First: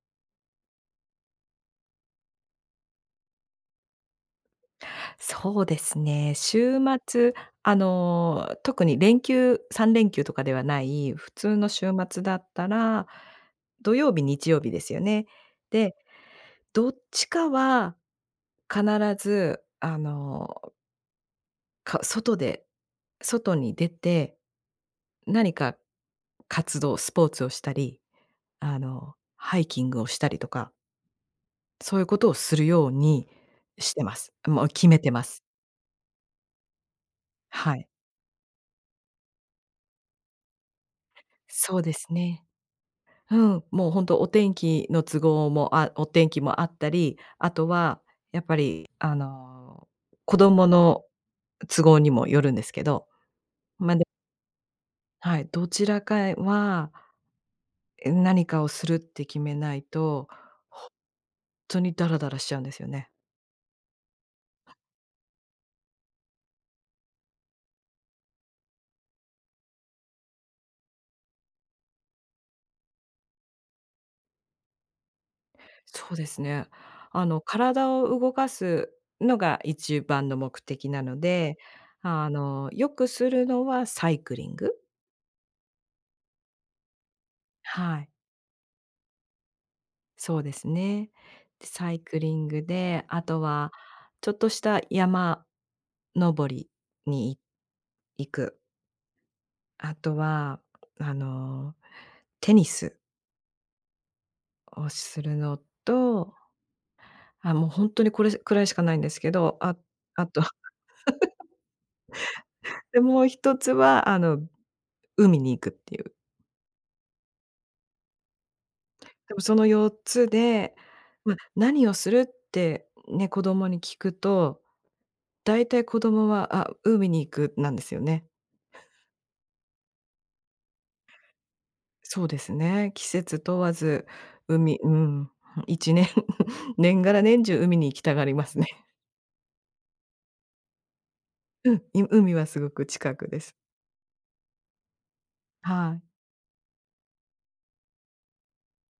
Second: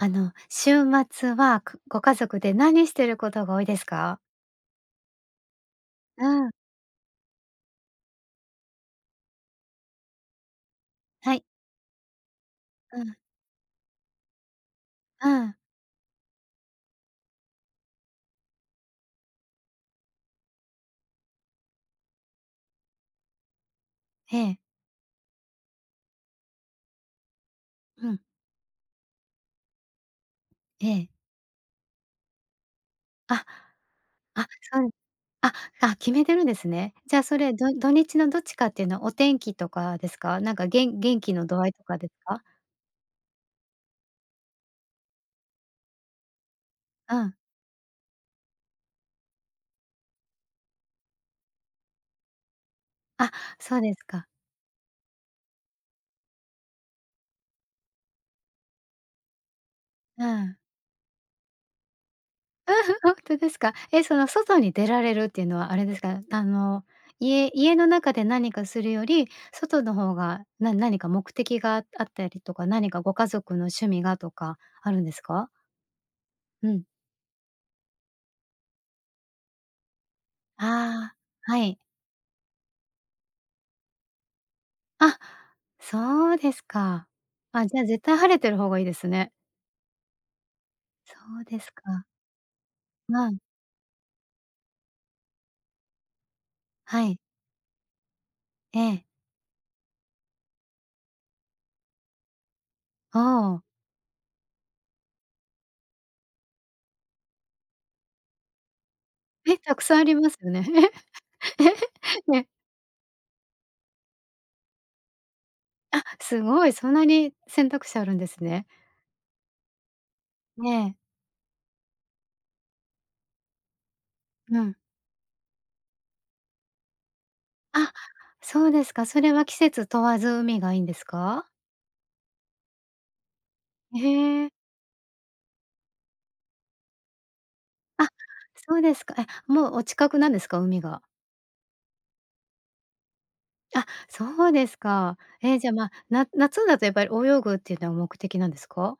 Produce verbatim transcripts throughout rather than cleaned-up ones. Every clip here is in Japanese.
あの、週末は、くご家族で何してることが多いですか？そうですうね。ん。週末、あの、特に連休さんれんきゅうとかではない普はい。通の週末だったうら、ん。土曜日、日曜日ですよね。うん。で、どっちかは必ず、あのか外で外に出て、ええ。何か活動、スポーツをしたり、うん。あの、ハイキングをしたりとかええ。そういうことをするように、あ。してます。あ、もう、そう決です。めてます。ああ、決めてるんですね。じゃあ、それ、どはい。土日のどっちかっていうのは、お天気とかですか？なんか、げん元気の度合いそうとでかですすか？ね。うん。もう、ほんとお天気の都合もあお天気もあったうり、ん。あとはやっぱり、あの、子供の都合にもよるんですけど。あ、そうでま、すでか。はい。どちらかへは何かをするって決めないうと、ほーんん。とにダラダラしちゃうんですよ ね。ほんとですか？え、その、外に出られるっていうのは、あれですか？あの、家家の中で何かするより、外の方がな何か目的がああったりとか、何かご家族の趣味がとかあるんですか？そうですね。うん。あの、体を動かすのが一番の目的なあのあ。で、はい。あの、よくするのはサイクリング。あ、そうですか。あ、じゃあ、は絶い。対晴れてる方がいいですね。そうですね。そうでで、すサイか。クリングで、あまあ。とは、ちょっとした山登りはい。にい行く。ええ。あとは、あの、テニスああ。をするのと、あ、もうほんとに、これしくらいしかないんですけえ、ど。あ、沢山ありあますとよね。で、もうひとつは、あの、海に行くっていあ、う。すごい。そんなに、選択肢あるんですね。でも、そのよっつえで、え。まあ、何をするってね、子供に聞くうと、ん。だいたい子供は、「あ、海に行く」なんであ、すよね。そうですか。それは季節問わず、海がいいんですか？そうですね。季節問わず、へえ。海。うん。いちねん、年がら年中、海に行きあ、たがりますね。そうですか。え、もう、お近くなんですか、海が？うん、い海はすごく近くです。あ、そうですか。え、じゃ、まあ、はい。な夏だとやっぱり、泳ぐっていうのは目的なんですか？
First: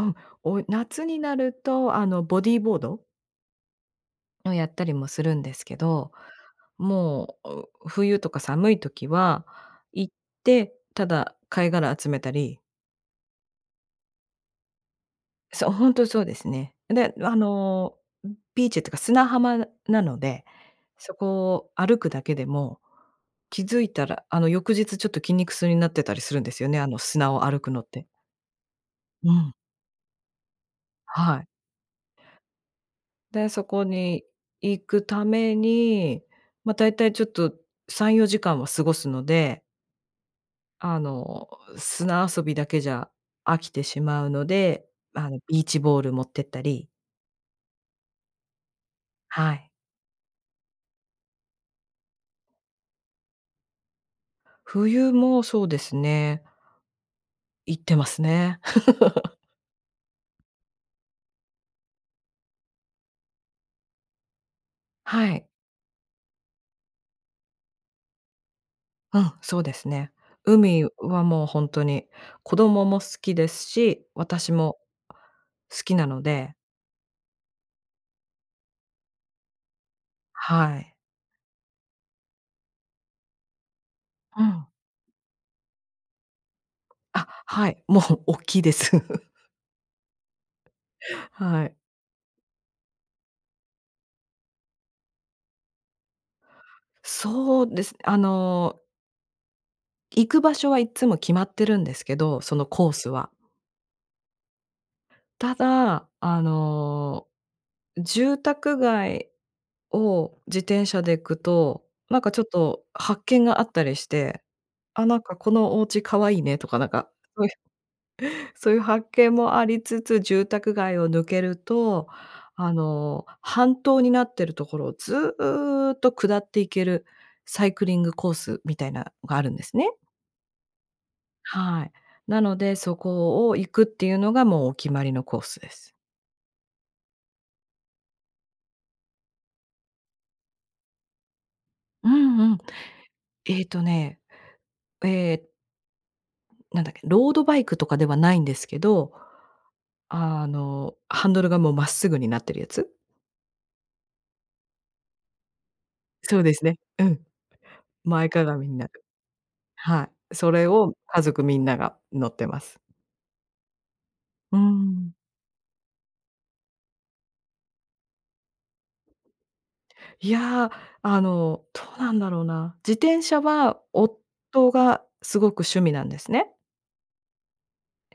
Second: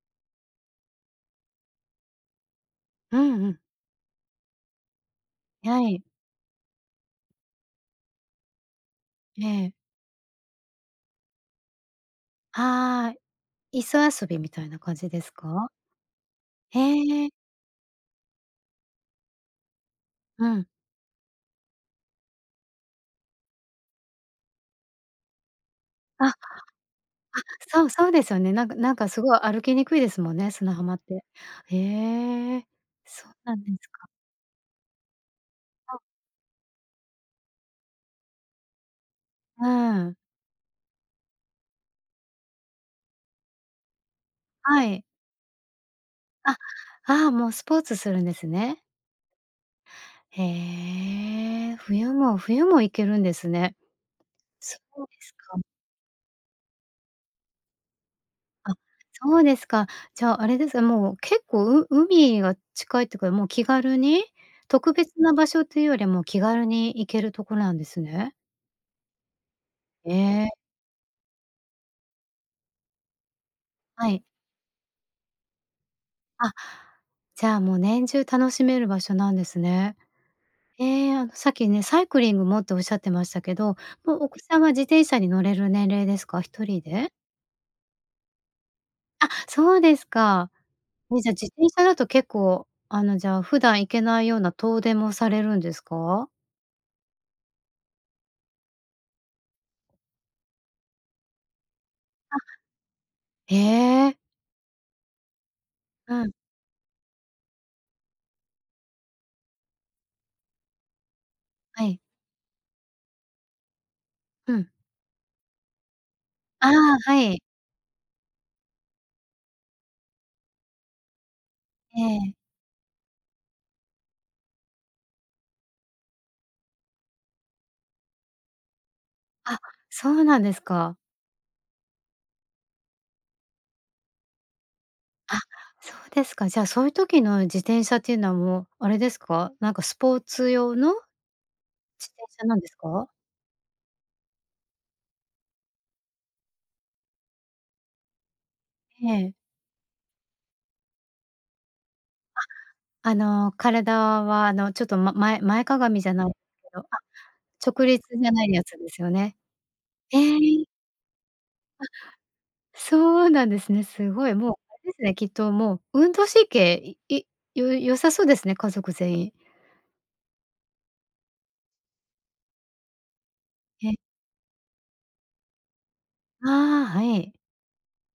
うん、およ夏になると、あの、ボディボード？うんうん。をやったりもするんですけはい。ど、もう、う冬とか寒い時は、ええ。行って、ただ貝殻集めたり。はい、磯遊びみたいな感じですそか？う、本当そうですね。へで、え。あのビーチってか砂浜なので、うん。そこを歩くだけでも気づいたら、あの翌日ちょっと筋肉痛になってたりあ、すあ、るんですよね、あの砂を歩くのそっうて。そうですよね。なんかなんかすうごいん。歩きにくいですもんね、砂浜って。はい。へえ、そうで、なんそでこすか。に行くためはい。に、ま、だいたいちょっとさんよじかんは過ごすので。うん。あの、砂遊びだけじゃ飽きてしまうのはで、い。あの、ビーチボール持ってっあ、たり。ああもうスポーツするんですね。はい。へえ、冬も冬も行けるんですね。そう冬ですもか。そうですね。行ってますね。あ、そうですか。じゃああれです、もう結構、う海が近いってか、もう気軽に、特別はない。場所というよりも気軽に行けるとこなんですね。うん、そうですね。ええ。海はもうほんとに子供も好きですし、はい。私も好きなのあ、で。じゃあ、もう、年中楽しめる場所なんですね。はい。ええ、さっきね、サイクリングもっておっしゃってましたけど、もうお子うさんん。は自転車に乗れる年齢ですか？ひとりで？あ、はい。もう大きいです。あ、そうですか。え、じゃ、自は転い。車だと結構、あの、じゃあ普段行けないような遠出もされるんですか？そうですね。あの行く場所はいっつも決まってるんですけど、あ。そのコースは。へえ。ただ、うん。あの、住宅街を自転車で行くはと、い。なんかちょっと発見があったりして、うん。「あ、なんか、このおうち可愛いね」とあかなんあ、かはい。そういう、そういう発見もありつつ、住宅街を抜けるえと、え。あの半島になってるところをずっと下っていけるサイクリングコースみたいなのがあるんあ、ですね。そうなんですか。はい。なので、そこを行くっていうのがもうお決まりのコあ、ースです。そうですか。じゃあそういう時の自転車っていうのはもう、あれですか？なんかスポーツ用のう自転ん車うなん。んですか？えっとね。ええ。なんだっけ、ロードバイクとかではないんですけど、ええ。あの、ハンドルがもう真っ直ぐになってるやつ？あ、あの体は、あのちょっとま前前かがみじゃないんでそうですすけね、ど、あ、うん。直立じ前ゃ屈ないやみつになでるすよね？はへい。そえ。れを、家族みんなあ、が乗ってます。そうなんですね。すごいもう、うーあれですん。ね。きっともう、運動神経、い良さそうですね、家族全員。いや、あの、どうなんだろうな。自転車は、え。夫がすごく趣味なんですあね。あ、はい。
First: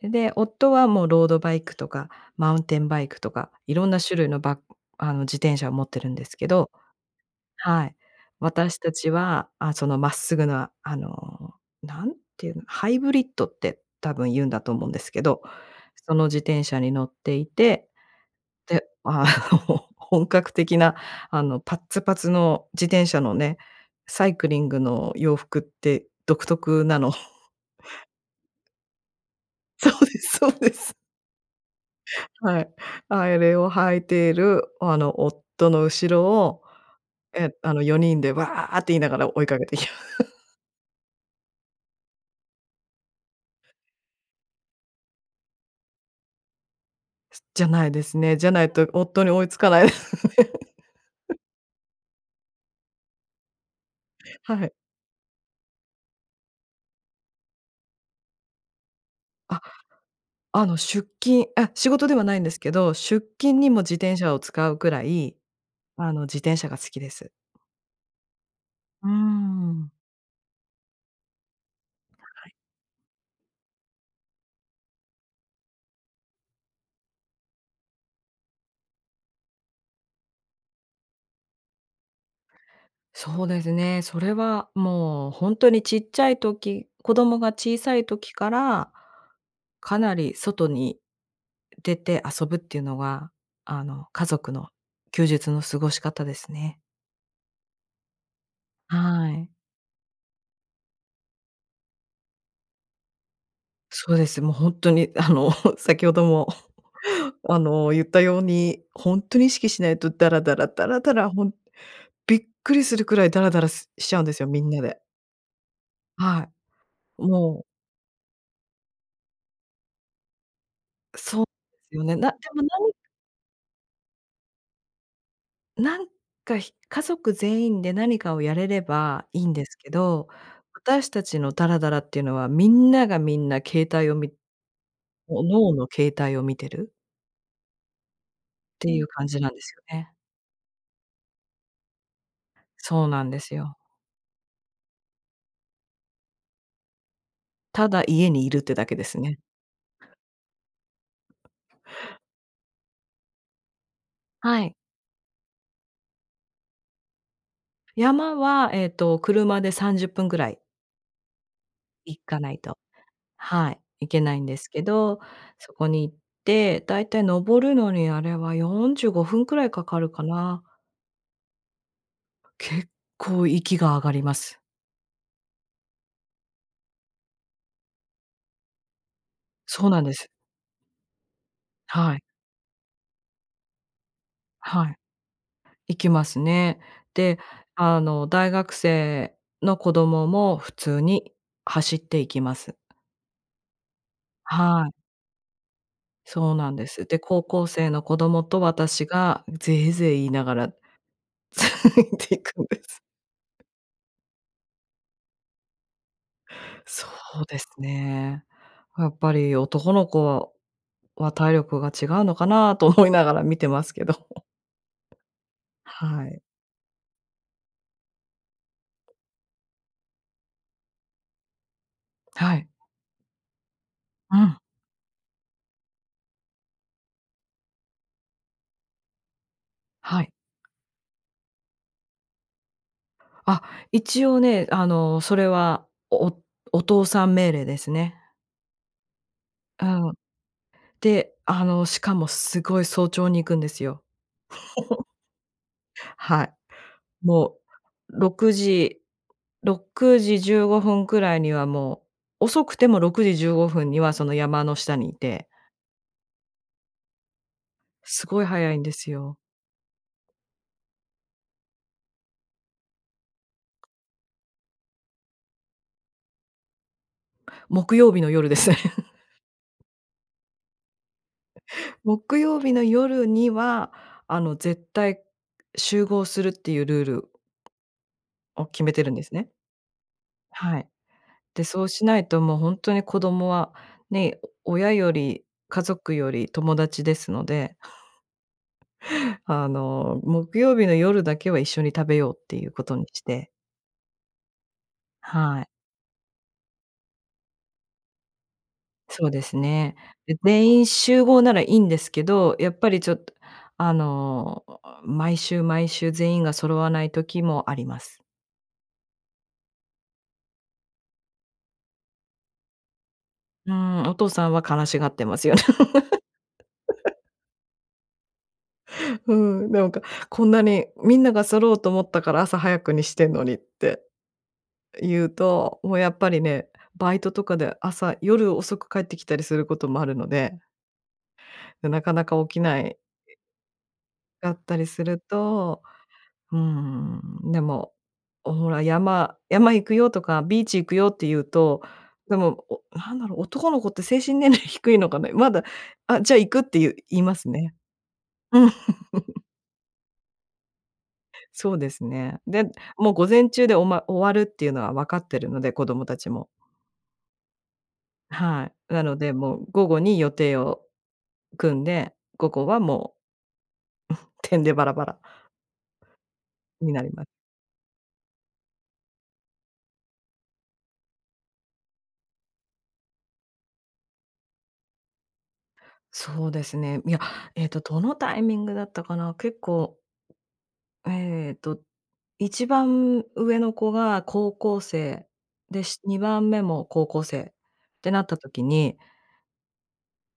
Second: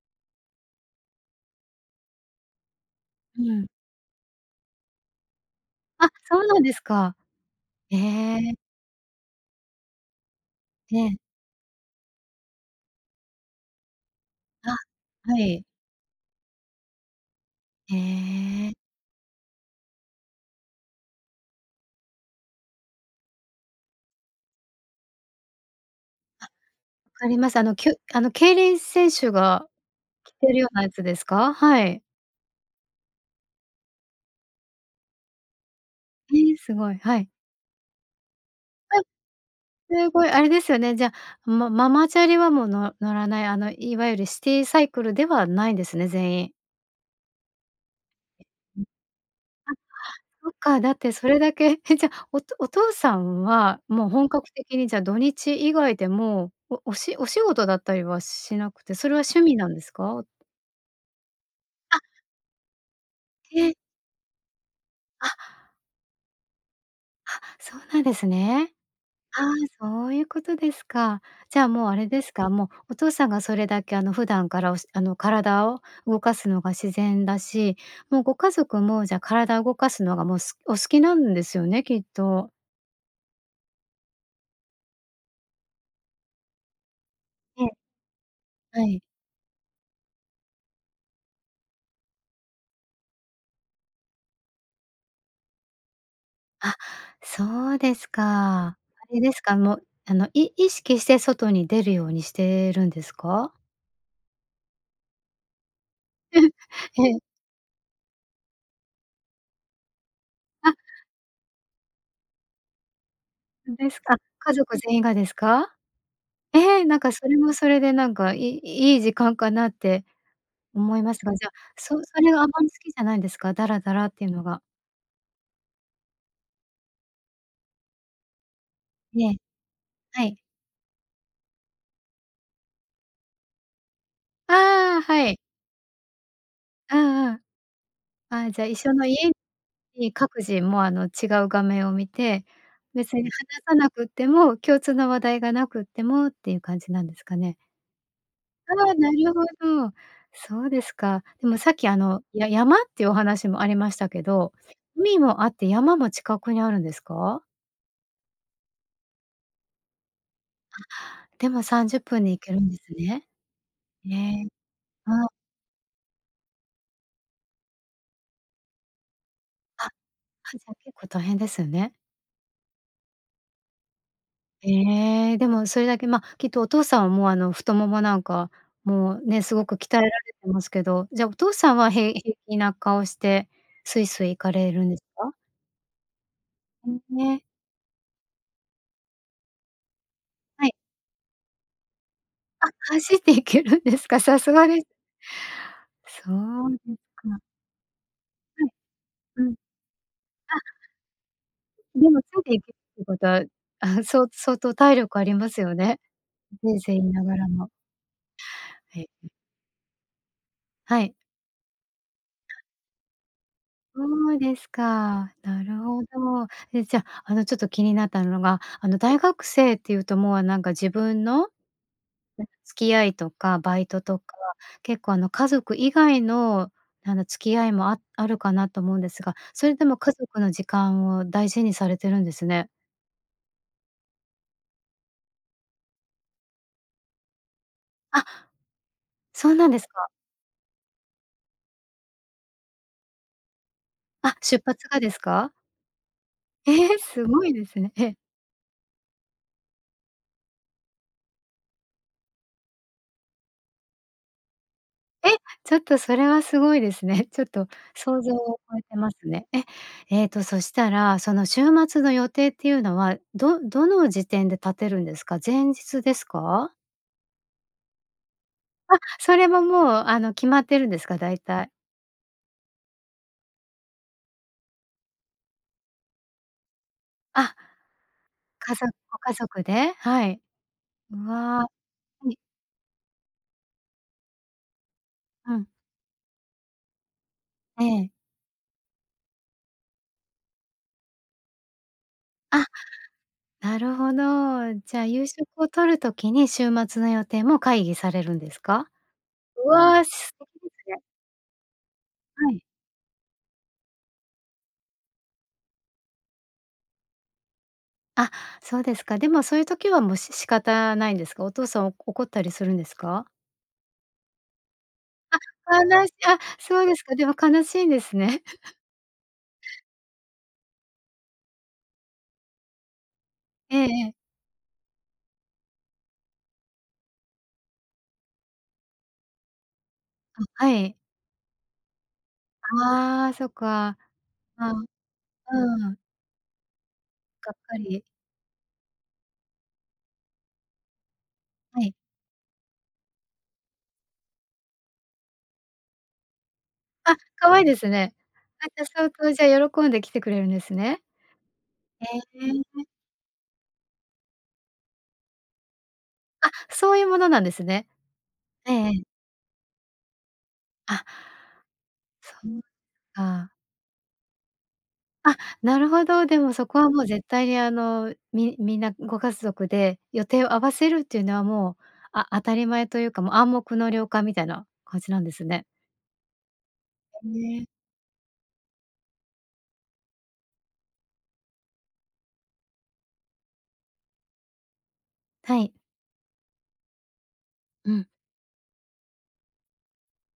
で、夫はもうロードバイクとか、マウンテンバイクとうか、ん。いろんな種類のバあの、自転車を持ってあ、るんですそけうなんどですか。はい。へえ。私たちは、あ、その真っ直ぐなあええ。の、何て言うの、ハイブリッドって多分言うんだとあ、思うんですけはど、い。その自転車に乗っていて、へえ。で、あの本格的なあのパッツパツの自転車のね、サイクリングの洋服って独あ。特なの。分かり ます、あのきゅあの競輪選手がそうで着すてそうるよでうなやす。つですか？はい。はい、あれを履いている、あの夫の後ろへえ、を、すごい。はい。え、あのよにんで「わあ」って言いあ、ながら追いかけていきま。すごいあれですよね。じゃあ、まママチャリはもう、の乗らない、あのいわゆるシティサイクルではないですね、全員。じゃないですね。じゃないうん。あ、と夫に追いつかない。そっか、だってそ れだけ、え、じゃあ、おとお父さんはもう本格はい。的にじゃ、土日以外でも、おおしお仕事だったりはしなくて、それは趣味あ、なんですか？あの出勤あ、仕あ。事ではないんですけど、出勤えにえ。も自転車を使うくらあ。い、あの自転車が好きです。あ、そうなんですね。うーああ、ん。そういうことですか。じゃあもう、あれですか、はい。もう、お父さんがそれだけあの、普段からおしあの体を動かすのが自然だし、もうご家族もじゃあ、体動かすのがもうすお好きなんですよね、きっと。そうですね、それはもう、ほんとにちっちゃい時子供がええ。小さい時かはら、い。かなり外に出て遊ぶっていうのが、あの、家族の休日の過ごし方ですあ、ね。そうですか。あれはですい。か、もうあの、い意識して外に出るようにしてるんですか？そうです。もう、ほんとに、あの先ほど もええ。あの、言ったように、ほんとに意識しないと、ダラダラ、あ。ダラダラ、ほんびっくりするくらいダラダラすですしちか、ゃうんですよ、家みん族な全で。員がですか？はえ、なんかい、それももうそれで、なんかいいい時間かなって思いますが、そうじゃであ、すそよね。そなれでがあんまもり好なきんじゃないんですか？ダラダラっていうのが。なんか、ひ家族全員で何かをやれれえばえ。いいんですけはど、い。私たちのダラダラっていうのはみんながみんな携帯を見ああ、はい。各々携帯を見てるああああ、ああ、じゃ一って緒いのう家感じなんですよね。に各自もう、あの、違う画面を見て、そう別になん話ですさよ。なくっても共通の話題がなくってもっていう感じなんですかね。ただ家に居るってだああ、けでなするね。ほど。そうですか。でも、さっきあの、や山ってお話もありましたけど、はい。海もあって山も近くにあるんですか？山はえっと車でさんじゅっぷんぐらいでもさんじゅっ行ぷんでか行なけいるんと、ですね。はい、行えけないんえ、ですけど、あそこに行って、大体登るのにあれはよんじゅうごふんくらいあ、かかるかは、な。じゃ結構大変ですね。結構息が上がります。ええ、でもそれだけ、ま、きっとお父さんは、もうあの、太腿なんかもうね、すごくそ鍛うえならんれです。てますけど、じゃ、お父さんはへはい。平気な顔してスイスイ行かれるんはい。ですか？行きますね。うん、で、え。あの、大学生の子供もは普い。通に走って行きまあ、す。走っていけるんですか？さすがではい。そそうなうんでですす。で、か。高校生の子供とう私がん、うん、ゼーゼー言いながあらつでいもつていいてくいんけるでっす。てことは、ああ、そう相当体力ありますよね、ゼーゼー言そいながうらですも。ね。やっへぱり男の子はい。は体力が違うのかなと思いながら見てますけど。そう ですか。なるほはい。ど。え、じゃ、あの、ちょっと気になったのが、あの、大学生っていうと、もう、あなんか自分のはい。付き合いとかバイトとかうん。結構あの、家族以外のあの、付き合いも、ああるかなと思うんですが、それでも家はい。族の時間を大事にされてるんですね。あ、一応ね、あの、それは、おおお父さん命令ですね。あ、そうなんでうすか。ん。で、あの、しかもすごい早朝に行くんですよ。あ、出発がで すか？はい。ええ、すごいもですね。え。う、ろくじろくじじゅうごふんくらいにはもう、遅くてもろくじじゅうごふんにはその山の下に居え、て。ちょっとそれはすごいですね。ちょっと、想す像ごいを早超いえんでてすますよ。ね。え、えっと、そしたら、その週末の予定っていうのは、どどの時点で立てるんですか？前日ですか？木曜日の夜です。あ、それももう、あの決まってるんですか？大体。木曜日の夜には、あの絶対、集合するっていうルールあ。をか決ぞめてるんごで家すね。族で？はい。はい。うわ。で、はそうしないい。と、もう、ほんとに子供は、ね、親よりうん。家族より、友達ですので。ええ。あの、木曜日の夜だけは、一緒に食べようっていあ、うことにして。なるほど。じゃあ、夕食はをい。取る時に、週末の予定も会議されるんですか？そうですうね。わ、素で、敵で全員すね。集合ならいいんですけはど、い。やっぱりちょっと、あの、毎週毎週全員が揃わない時もあります。あ、そうですか。でもそういう時はもう、し仕方ないんですか？お父さん怒ったりするんですか？うーん、お父さんは悲しがってますよ。あ、悲しあ、そうですか。でも悲しいんですね。うん、なんか、こんなに、みんなが揃うと思ったから、朝早くにしてんのにっええて。ええ。言うと、もうやっぱりね、バイトとかで、朝夜遅く帰ってきたりすることもあるのあ、で。はい。で、なかなか起きないああ、そっか。だっうたりん。すると、うん。うーん、がっでかもり。「ほら山山行くよ」とか、「ビーチ行くよ」って言うはと、い。でも、おなんだろう、男の子って精神年齢低いのかな？まだ、「あ、じゃあ行く」って言うあ、言いますかわいね。ですね。あ、うん。じゃあ相当じ ゃ喜んで来てくれるんですね。そうですへね。で、え。もう午前中でおま終わるっていうのは分かってるので、子供たちも。あ、そういうものなんですね。えはええい、なえ。のでもう午後に予定をあ組んで、そ午う後はもか。う てんでばらばらあ、なるほど、でもそこは、になもうり絶ます。対にあの、みみんなご家族で予定を合わせるっていうのは、もうあ当たり前というか、もう暗黙の了解みたいな感じなんですね。そうですね。いや、えね。っと、どのタイミングだったかな、結構えっと、いちばん上の子が高校生はい。で、しにばんめも高校生っうん。てなった時に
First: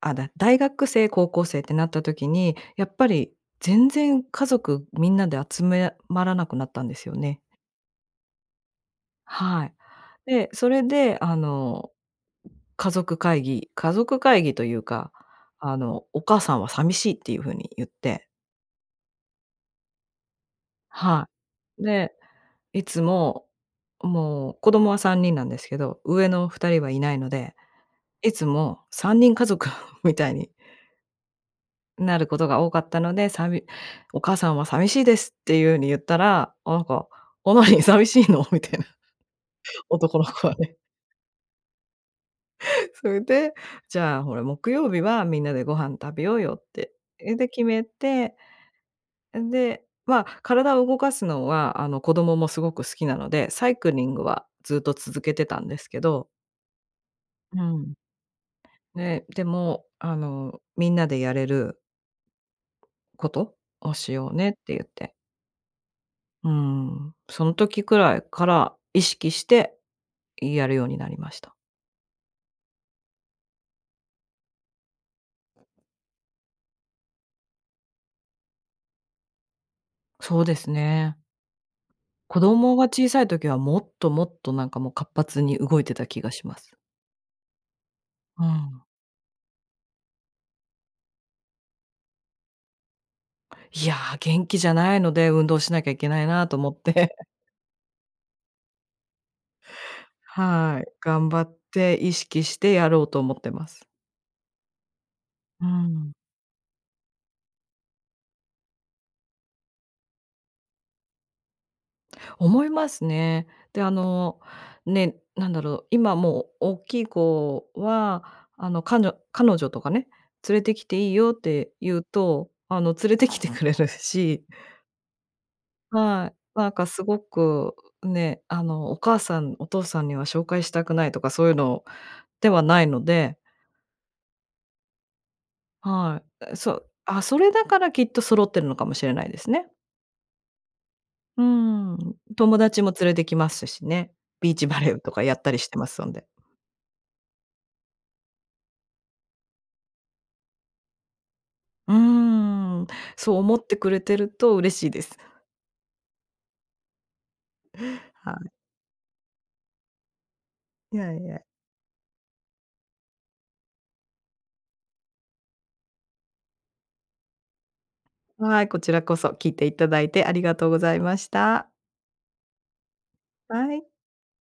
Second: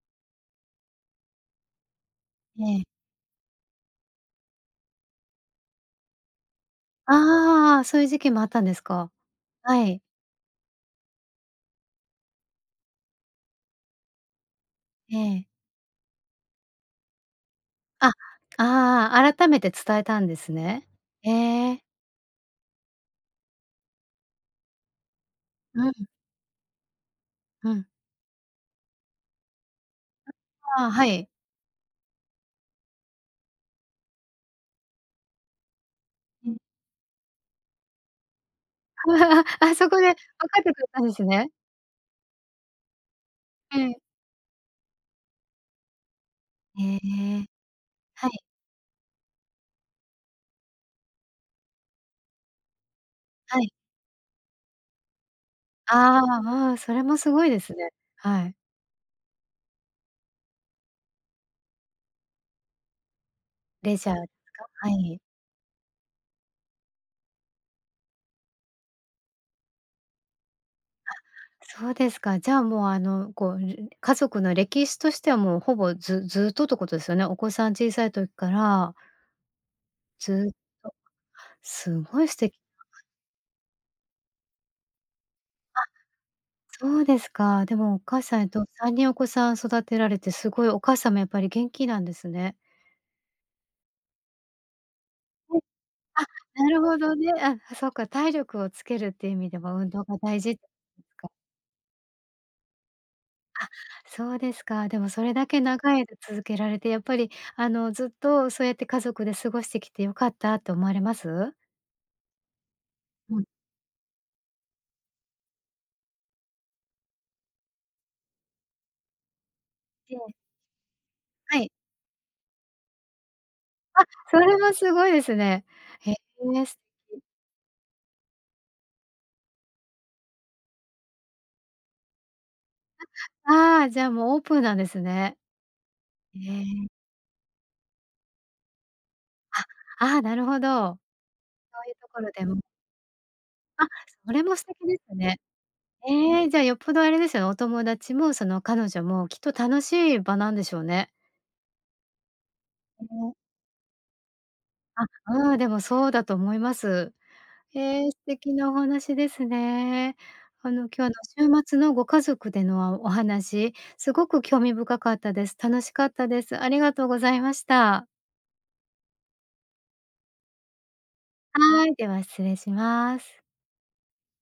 あだ大学生、高校生ってなった時に、ええ。やっぱり、全然家族みんなで集めまらなくなったんですよね。ああ、そういう時期もあったんですか。はい。はい。で、それであの、家族会議家族会議というか、ええ。あの「お母さんは寂しい」っていう風に言っあ、て。ああ、改めて伝えたんですね。はへえ。い。で、いつも、もう子供はさんにんなんですけうど、ん。上のふたりはいないので、うん。いつもさんにんかぞく みたいにあ、はい。なることが多かったので、さび「お母さんは寂しいです」ていう風に言ったうら、ん。なんか、「おい、寂しいの？」みたいな。あ、そこで分男の子はかってね。くれたんですね。それで、ええ。じゃあほら、木曜日はみんなでご飯食べようよって、へえ、え。で決めはてい。うん、で、まあ体を動かすのは、あの子供もすごく好きなので、はサい。イクリングはずっと続けてたんですけあどあああ、それもすごいでうすね。ん。はい。ね、でも、あの、みんなでやれること、をレジしャーとようねってか？言っはて。い。うーん。その時くらいから、意識して、いやるようになりました。あ、そうですか。じゃあもうあの、こうる家族の歴史としては、もうほぼ、ずずっとっとことですよね。お子さん小さい時からそうずっでと。すね。すごい素子敵。供が 小さい時はもっともっとなんかもう活発に動あ。いてた気がします。そうですか。でもお母さんうえっとん。さんにんお子さん育てられて、すごいお母さんもやっぱり元気なんですね。いや、元気じゃないので、運う動ん。しなきゃいけないなとあ、な思っるほどて。ね。あ、あ、そっか、体力をつけるっていう意味では運動が大事はい、頑か。張って意識してやろうと思ってあ、ます。そうですか。でもそれだけう長いん。間続けられてやっぱり、あのずっとそうやって家族で過ごしてきて良かったと思われます？思いますうん。ね。で、あの、ね、なんだろ、今もおっきい子は、あの、かにょ彼女とかねええ。「連れてきていいよ」っはい。て言うと、あの連れてきてくれるあ、そし。れはすごいですね。へはい、え、なんすかすごてくね、あの「お母さん、お父さんには紹介したくない」とかそういうのではないので。あ、ああ、じゃあもうオープンなんですね。はへい。あ、え。そうあ、それだからきっと揃ってるのかもしれないですね。あ、ああ、なるほど。うーそういうとん、ころで友も。達も連れてきますしあ、ね。それビーも素チバ敵レでーとすかやね。ったりしてます、そんで。ええ、じゃあよっぽどあれですよね、お友達もその彼女もきっと楽しい場なんでしょうね。うーん、あそのう思ってくれてると嬉しいであ、す。うーん、でもそうだと思います。ええ、素はい。敵なお話ですね。あのい今やい日や。の週末のご家族での、わお話、すごく興味深かったです。楽しかったです。ありがとうございました。はい、こちらこそ聞いていただいてありがとうございました。はーい、では失礼します。はい。